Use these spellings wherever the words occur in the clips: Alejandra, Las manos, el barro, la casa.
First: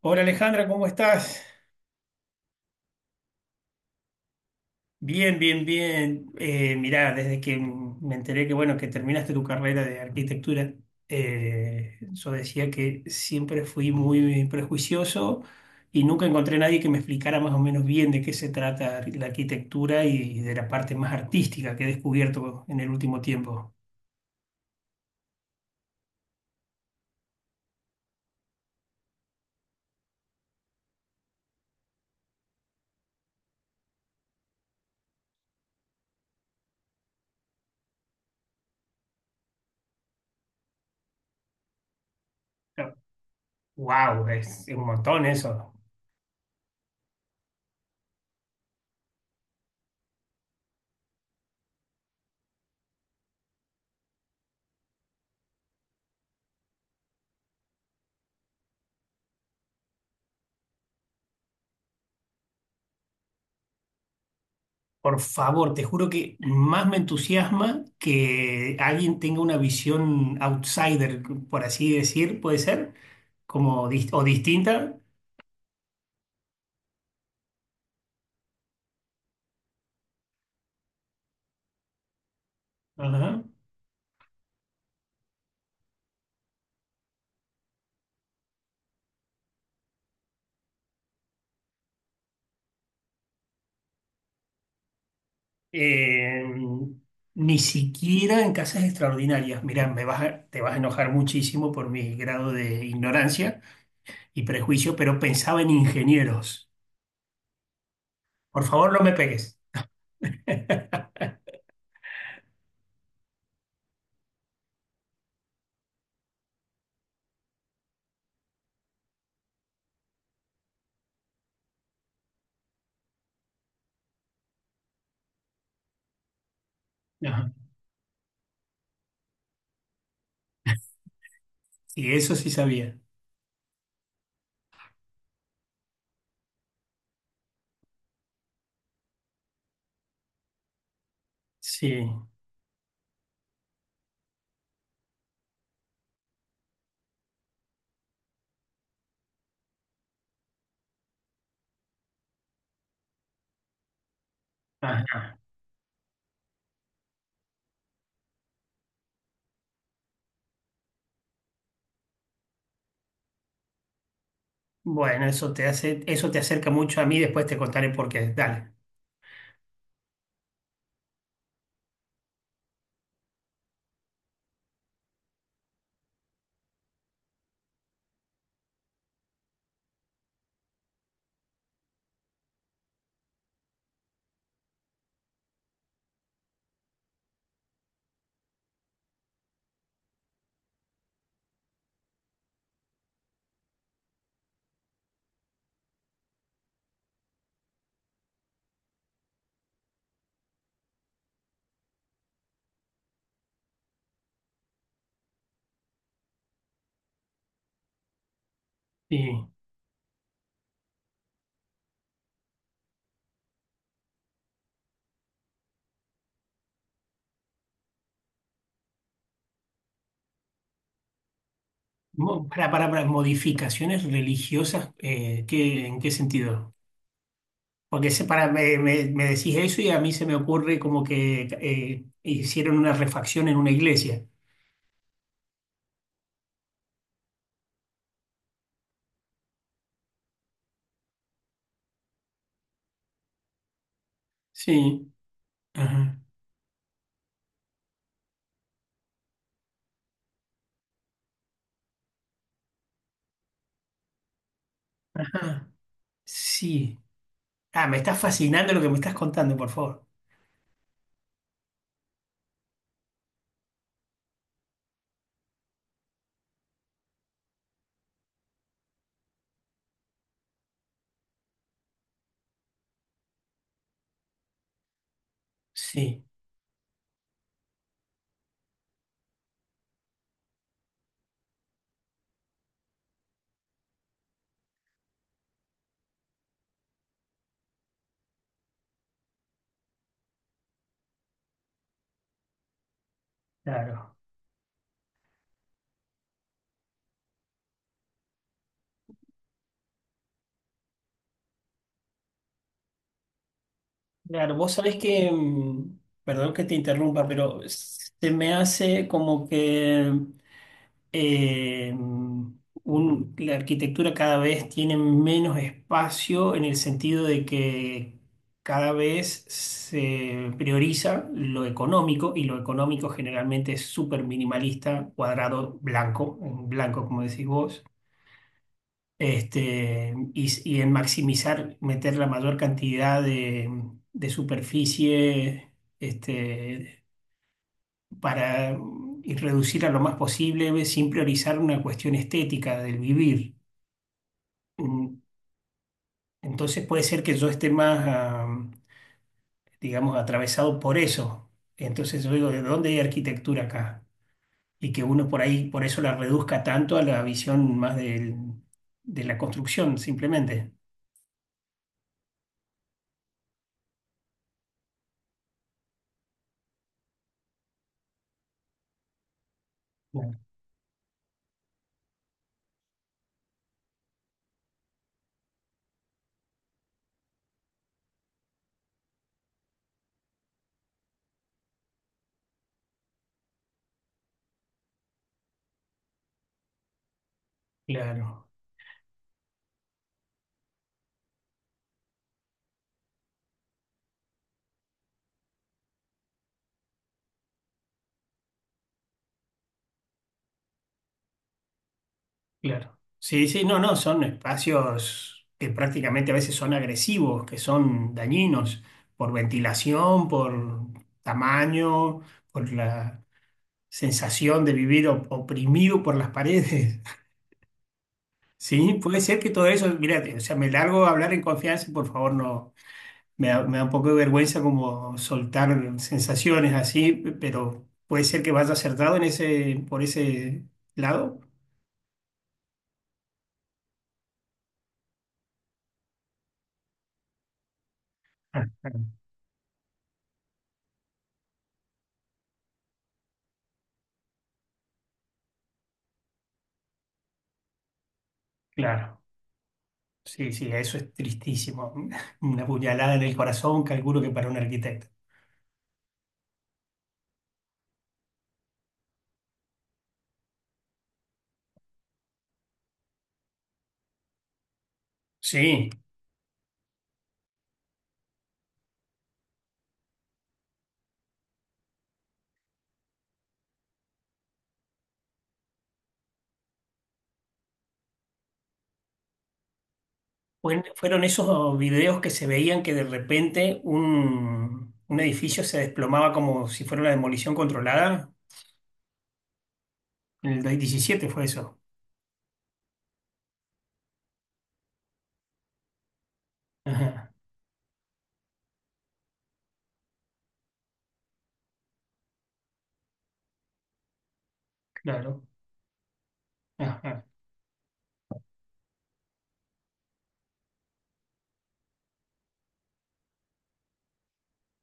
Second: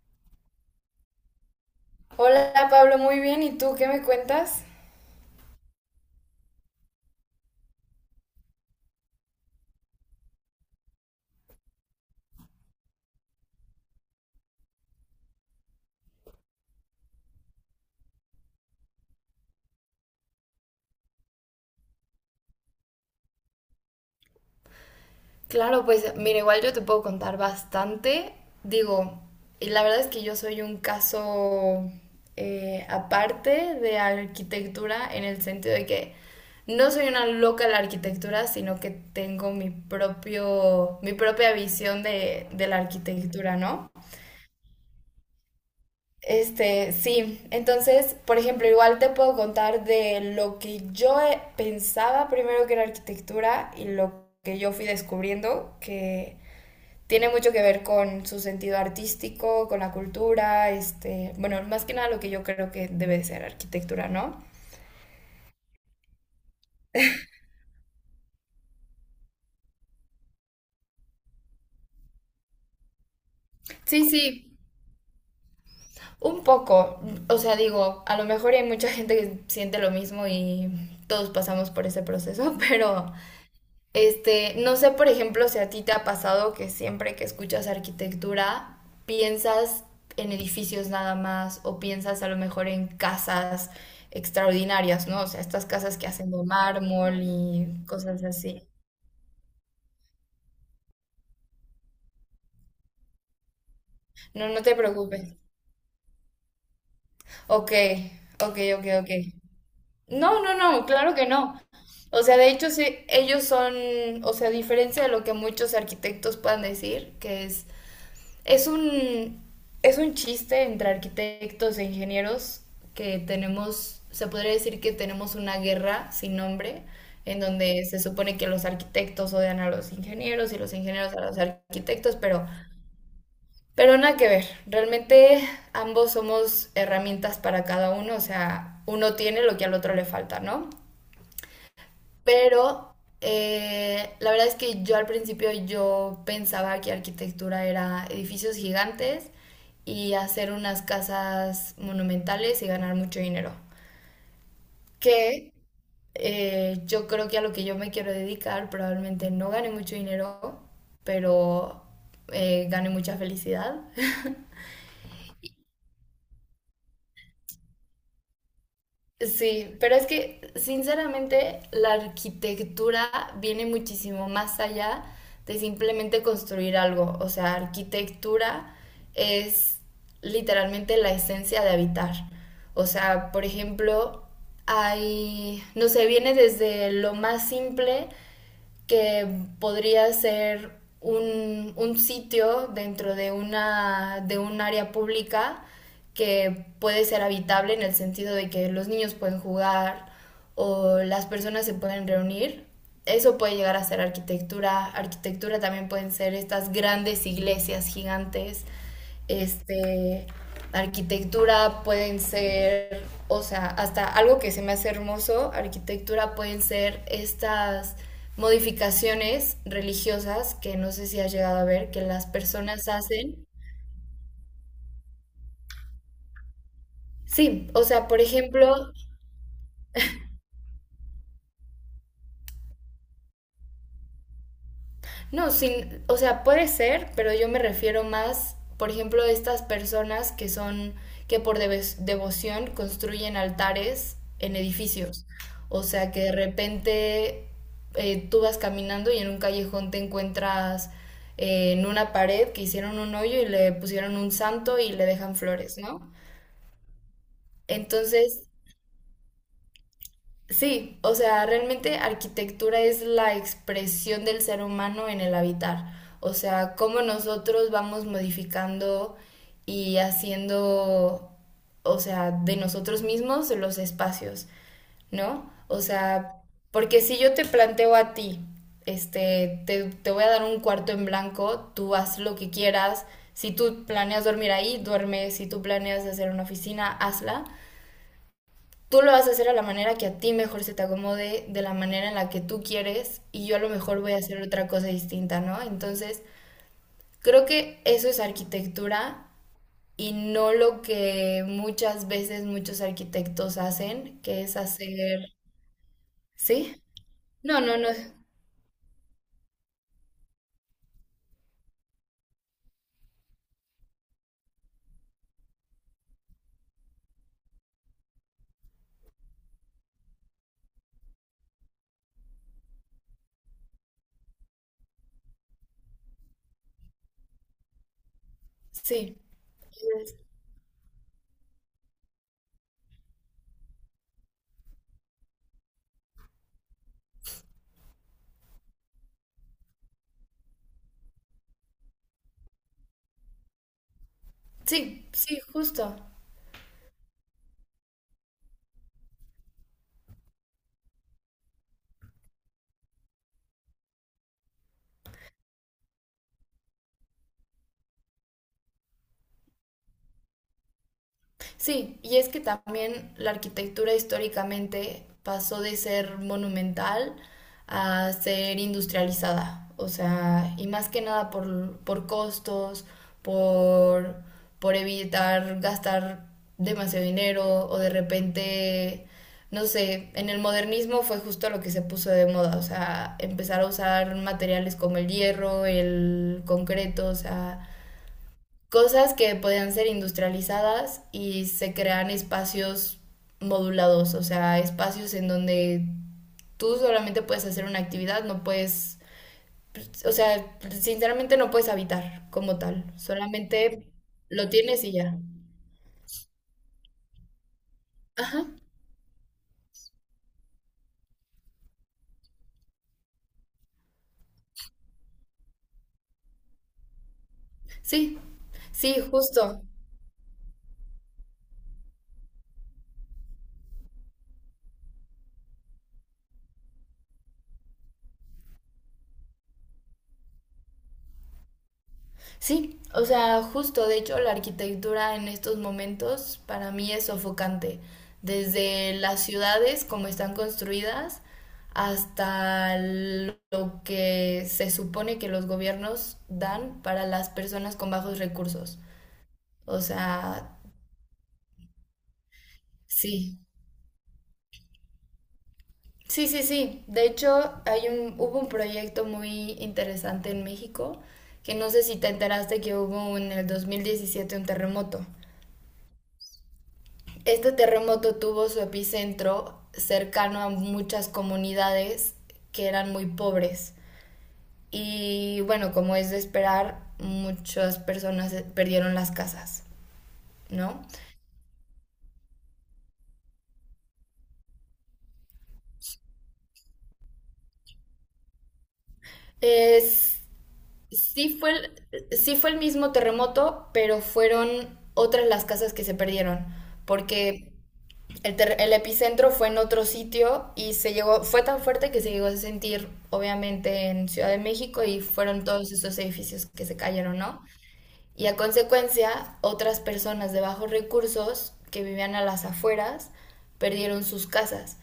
Hola Alejandra, ¿cómo estás? Hola Pablo, muy bien. ¿Y tú qué me cuentas? Bien, bien, bien. Mirá, desde que me enteré que bueno, que terminaste tu carrera de arquitectura, yo decía que siempre fui muy prejuicioso y nunca encontré nadie que me explicara más o menos bien de qué se trata la arquitectura y de la parte más artística que he descubierto en el último tiempo. Claro, pues mira, igual yo te puedo contar bastante. Digo, y la verdad es que yo soy un caso aparte de arquitectura en el sentido de que no soy una loca de la arquitectura, sino que tengo mi propia visión de la arquitectura, ¿no? Wow, es un montón eso. Este, sí, entonces, por ejemplo, igual te puedo contar de lo que yo pensaba primero que era arquitectura y lo que yo fui descubriendo, que tiene mucho que ver con su sentido artístico, con la cultura, este, bueno, más que nada lo que yo creo que debe de ser arquitectura, ¿no? Por favor, te juro que más me entusiasma que alguien tenga una visión outsider, por así decir, puede ser, como Sí, o sí. distinta. Un poco, o sea, digo, a lo mejor hay mucha gente que siente lo mismo y todos pasamos por ese proceso, pero Ajá. este, no sé, por ejemplo, si a ti te ha pasado que siempre que escuchas arquitectura piensas en edificios nada más o piensas a lo mejor en casas extraordinarias, ¿no? O sea, estas casas que hacen de Eh, mármol ni y cosas siquiera en así. casas extraordinarias. Mirá, te vas a enojar muchísimo por mi grado de ignorancia y No, no te prejuicio, pero preocupes. pensaba en ingenieros. Ok, ok, Por ok, favor, no ok. me pegues. No, no, no, claro que no. O sea, de hecho, sí, ellos son, o sea, a diferencia de lo que muchos arquitectos puedan decir, que es... Es un, es un chiste entre arquitectos e ingenieros que tenemos, se podría decir que tenemos una guerra sin nombre, en Ajá. donde se supone que los arquitectos odian a los ingenieros y los ingenieros a los Sí, arquitectos, eso sí sabía. pero nada que ver. Realmente ambos somos herramientas para cada uno, o sea, uno tiene lo que al otro le falta, ¿no? Sí. Pero la verdad es que yo al principio yo pensaba que arquitectura era edificios gigantes y hacer unas casas monumentales y ganar mucho dinero. Ajá. Que yo creo que a lo que yo me quiero dedicar probablemente no gane mucho dinero, pero gane mucha felicidad. Bueno, eso te hace, eso te acerca mucho a mí, después te contaré por qué. Dale. Sí, pero es que sinceramente la arquitectura viene muchísimo más allá de simplemente construir algo. O sea, arquitectura es literalmente la esencia de habitar. O sea, por ejemplo, hay, no sé, viene desde lo más simple que podría ser un sitio de un área pública que puede ser habitable en el sentido de que los niños pueden jugar o las personas se pueden reunir. Eso puede llegar a ser arquitectura. Arquitectura también pueden ser estas grandes iglesias gigantes, Sí. este, arquitectura pueden ser, o sea, hasta algo que se me hace hermoso, arquitectura pueden ser estas modificaciones religiosas que no sé si has llegado a ver, que las personas Para, hacen. modificaciones religiosas, en qué sentido? Sí, o sea, Porque por para, ejemplo, me decís eso y a mí se me ocurre como que hicieron una refacción en una iglesia. no, sin, o sea, puede ser, pero yo me refiero más, por ejemplo, a estas personas que son, que por devoción construyen altares en Sí. edificios. O sea, Ajá. que de repente tú vas caminando y en un callejón te encuentras en una pared que hicieron un hoyo y le pusieron un santo y le dejan Ajá. flores, ¿no? Sí. Ah, me está Entonces, fascinando lo que me estás contando, por favor. sí, o sea, realmente arquitectura es la expresión del ser humano en el habitar. O sea, cómo nosotros vamos modificando y haciendo, o sea, de nosotros mismos los espacios, ¿no? O Sí, sea, porque si yo te planteo a ti, este, te voy a dar un cuarto en blanco, tú haz lo que quieras. Si tú planeas dormir ahí, duerme. Si tú planeas hacer una oficina, hazla. Tú lo vas a hacer a la manera que a ti mejor se te acomode, de la manera en la que tú quieres, y yo a lo mejor voy claro. a hacer otra cosa distinta, ¿no? Entonces, creo que eso es arquitectura y no lo que muchas veces muchos arquitectos hacen, que Claro, es vos sabés hacer... que, perdón que te ¿Sí? interrumpa, No, pero no, no. se me hace como que la arquitectura cada vez tiene menos espacio en el sentido de que cada vez se prioriza lo económico y lo económico generalmente es súper minimalista, cuadrado, blanco, en blanco como decís vos. Sí. Este, y en maximizar, meter la mayor cantidad de superficie, este, para y reducir a lo más posible sin priorizar una cuestión estética del vivir. Sí, Mm, sí, justo. entonces puede ser que yo esté más, ah, digamos, atravesado por eso. Entonces yo digo, ¿de dónde hay arquitectura acá? Y que uno por ahí, por eso la reduzca tanto a la visión de la construcción, simplemente. Sí, y es que también la arquitectura históricamente pasó de ser monumental a ser industrializada, o sea, y más que nada por costos, por, por evitar gastar demasiado dinero o de repente, no sé, en el modernismo fue justo lo que se puso de moda, o sea, empezar a usar materiales como el hierro, el concreto, o sea, Claro. cosas que podían ser industrializadas y se crean espacios modulados, o sea, espacios en donde tú solamente puedes hacer una actividad, no puedes, o sea, sinceramente no puedes habitar como tal, Claro. Sí, sí, no, solamente no, son lo tienes y ya. espacios que prácticamente a veces son agresivos, que son Ajá, dañinos por ventilación, por tamaño, por la sensación de vivir oprimido por las paredes. sí, Sí, sí, puede ser que justo. todo eso, mira, o sea, me largo a hablar en confianza, y por favor, no, me da un poco de vergüenza como soltar sensaciones así, pero puede ser que vaya acertado en ese, por ese lado. Sí, o sea, justo, de hecho, la arquitectura en estos momentos para mí es sofocante. Ah, Desde las ciudades, como están construidas, hasta lo que se supone que los gobiernos dan para las personas con bajos recursos. claro. O sea, Sí, sí, eso es tristísimo. Una puñalada en el sí. corazón, calculo que para un arquitecto. Sí, sí, sí. De hecho, hubo un proyecto muy interesante en México, que no sé si te enteraste que hubo en el 2017 un terremoto. Sí, Este terremoto tuvo su epicentro cercano a muchas comunidades que eran muy pobres. Y bueno, como es de esperar, muchas personas perdieron las casas, ¿no? Fueron esos videos que se veían que de repente un edificio se desplomaba como si fuera una demolición controlada. Es, En el 2017 sí, fue eso. Sí fue el mismo terremoto, pero fueron otras las casas que se perdieron, Ajá, porque el, el epicentro fue en otro sitio y se llegó, fue tan fuerte que se llegó a sentir, obviamente, en Ciudad de México y claro, fueron todos esos edificios que se cayeron, ajá, ¿no? Y a consecuencia, otras personas de bajos recursos que vivían a las afueras perdieron sus casas.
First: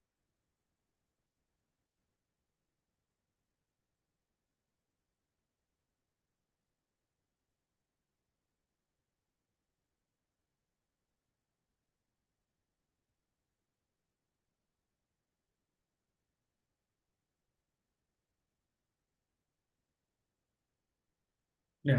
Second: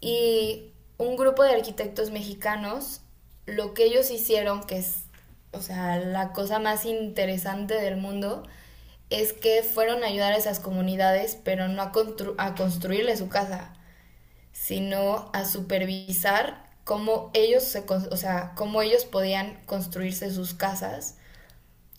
Y un grupo de arquitectos mexicanos, lo que ellos hicieron, que es, o sea, la cosa más interesante del mundo, es que fueron a ayudar a esas comunidades, pero no a construirle su casa, sino a supervisar cómo ellos, se, con o sea, cómo ellos podían construirse sus casas,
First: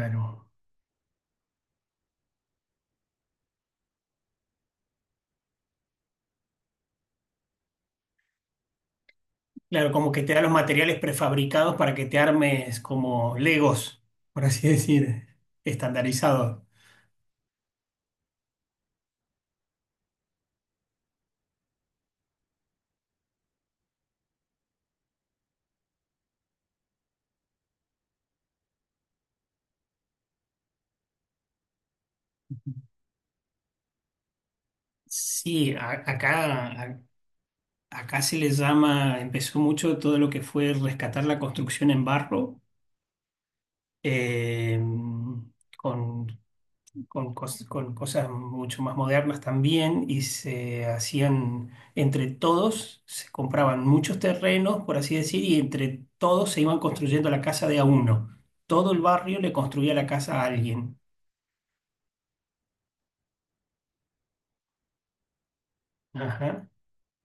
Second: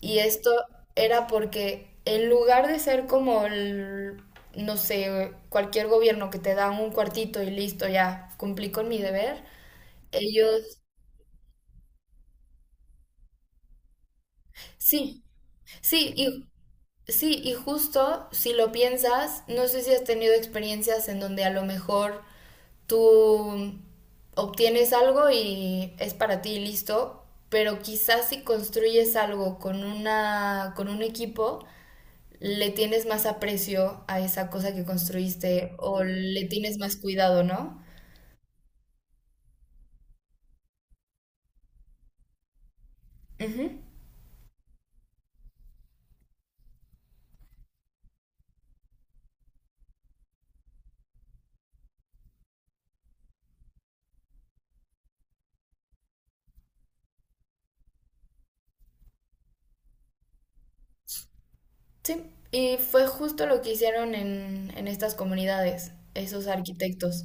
y esto era porque en lugar de ser como el, no sé, cualquier gobierno que te da un cuartito y listo, ya cumplí con mi deber, Claro, como que te da los ellos, materiales prefabricados para que te armes como Legos, por así sí, decir, sí, estandarizados. Y justo si lo piensas, no sé si has tenido experiencias en donde a lo mejor tú obtienes algo y es para ti y listo, pero quizás si construyes algo con un equipo, le tienes más aprecio a esa cosa que Sí, construiste o le tienes más acá, cuidado, ¿no? acá se le llama, empezó mucho todo lo que fue rescatar la construcción en barro, Ujú, eh, con, con cosas mucho más modernas también, y se hacían entre todos, se compraban muchos terrenos, por así decir, y entre todos se iban construyendo la casa de a uno. Todo el barrio le construía la casa a alguien. sí, y fue justo lo que hicieron en estas comunidades, esos Ajá. arquitectos.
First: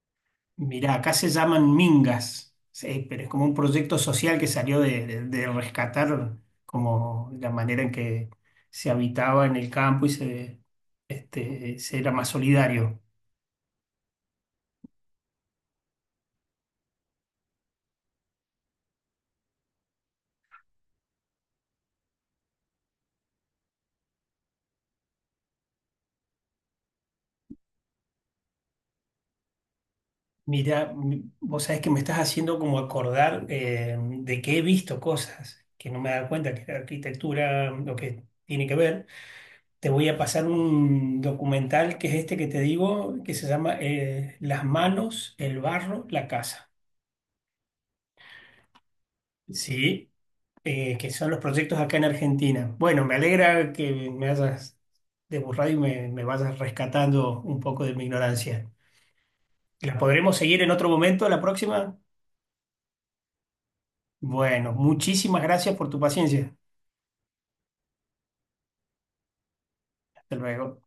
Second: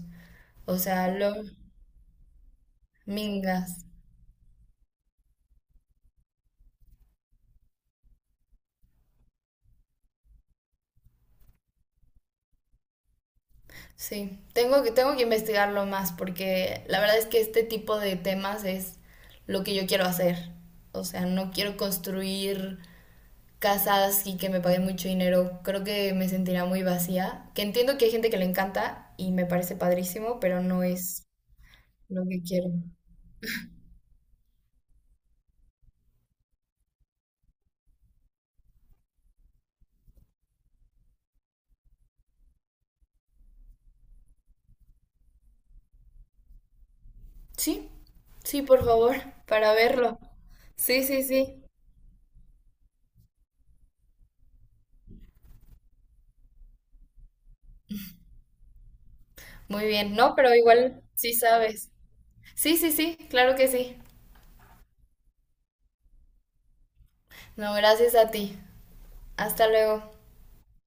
O Mirá, sea, acá se los llaman mingas, sí, pero es como un mingas. proyecto social que salió de, de rescatar como la manera en que se habitaba en el campo y se, este, se era más solidario. Sí, tengo que investigarlo más porque la verdad es que este tipo de temas es lo que yo quiero hacer. O sea, no quiero construir casas y que me paguen mucho dinero, creo que me sentiría muy vacía. Que entiendo que hay gente que le encanta y me parece padrísimo, pero no Mira, es vos sabés que me estás lo que haciendo quiero. como acordar de que he visto cosas que no me he dado cuenta que la arquitectura, lo que tiene que ver. Te voy a pasar un documental que es este que te digo, que se llama Las manos, el barro, la casa. Sí, sí, por favor, para Sí. verlo. Eh, Sí, que sí, son los sí. proyectos acá en Argentina. Bueno, me alegra que me hayas deburrado y me vayas rescatando un poco de mi ignorancia. Muy ¿La bien, no, podremos pero seguir en otro igual momento, sí la sabes. próxima? Sí, sí, sí, claro que sí. Bueno, muchísimas gracias por tu paciencia. No, gracias a ti. Hasta luego. Hasta luego.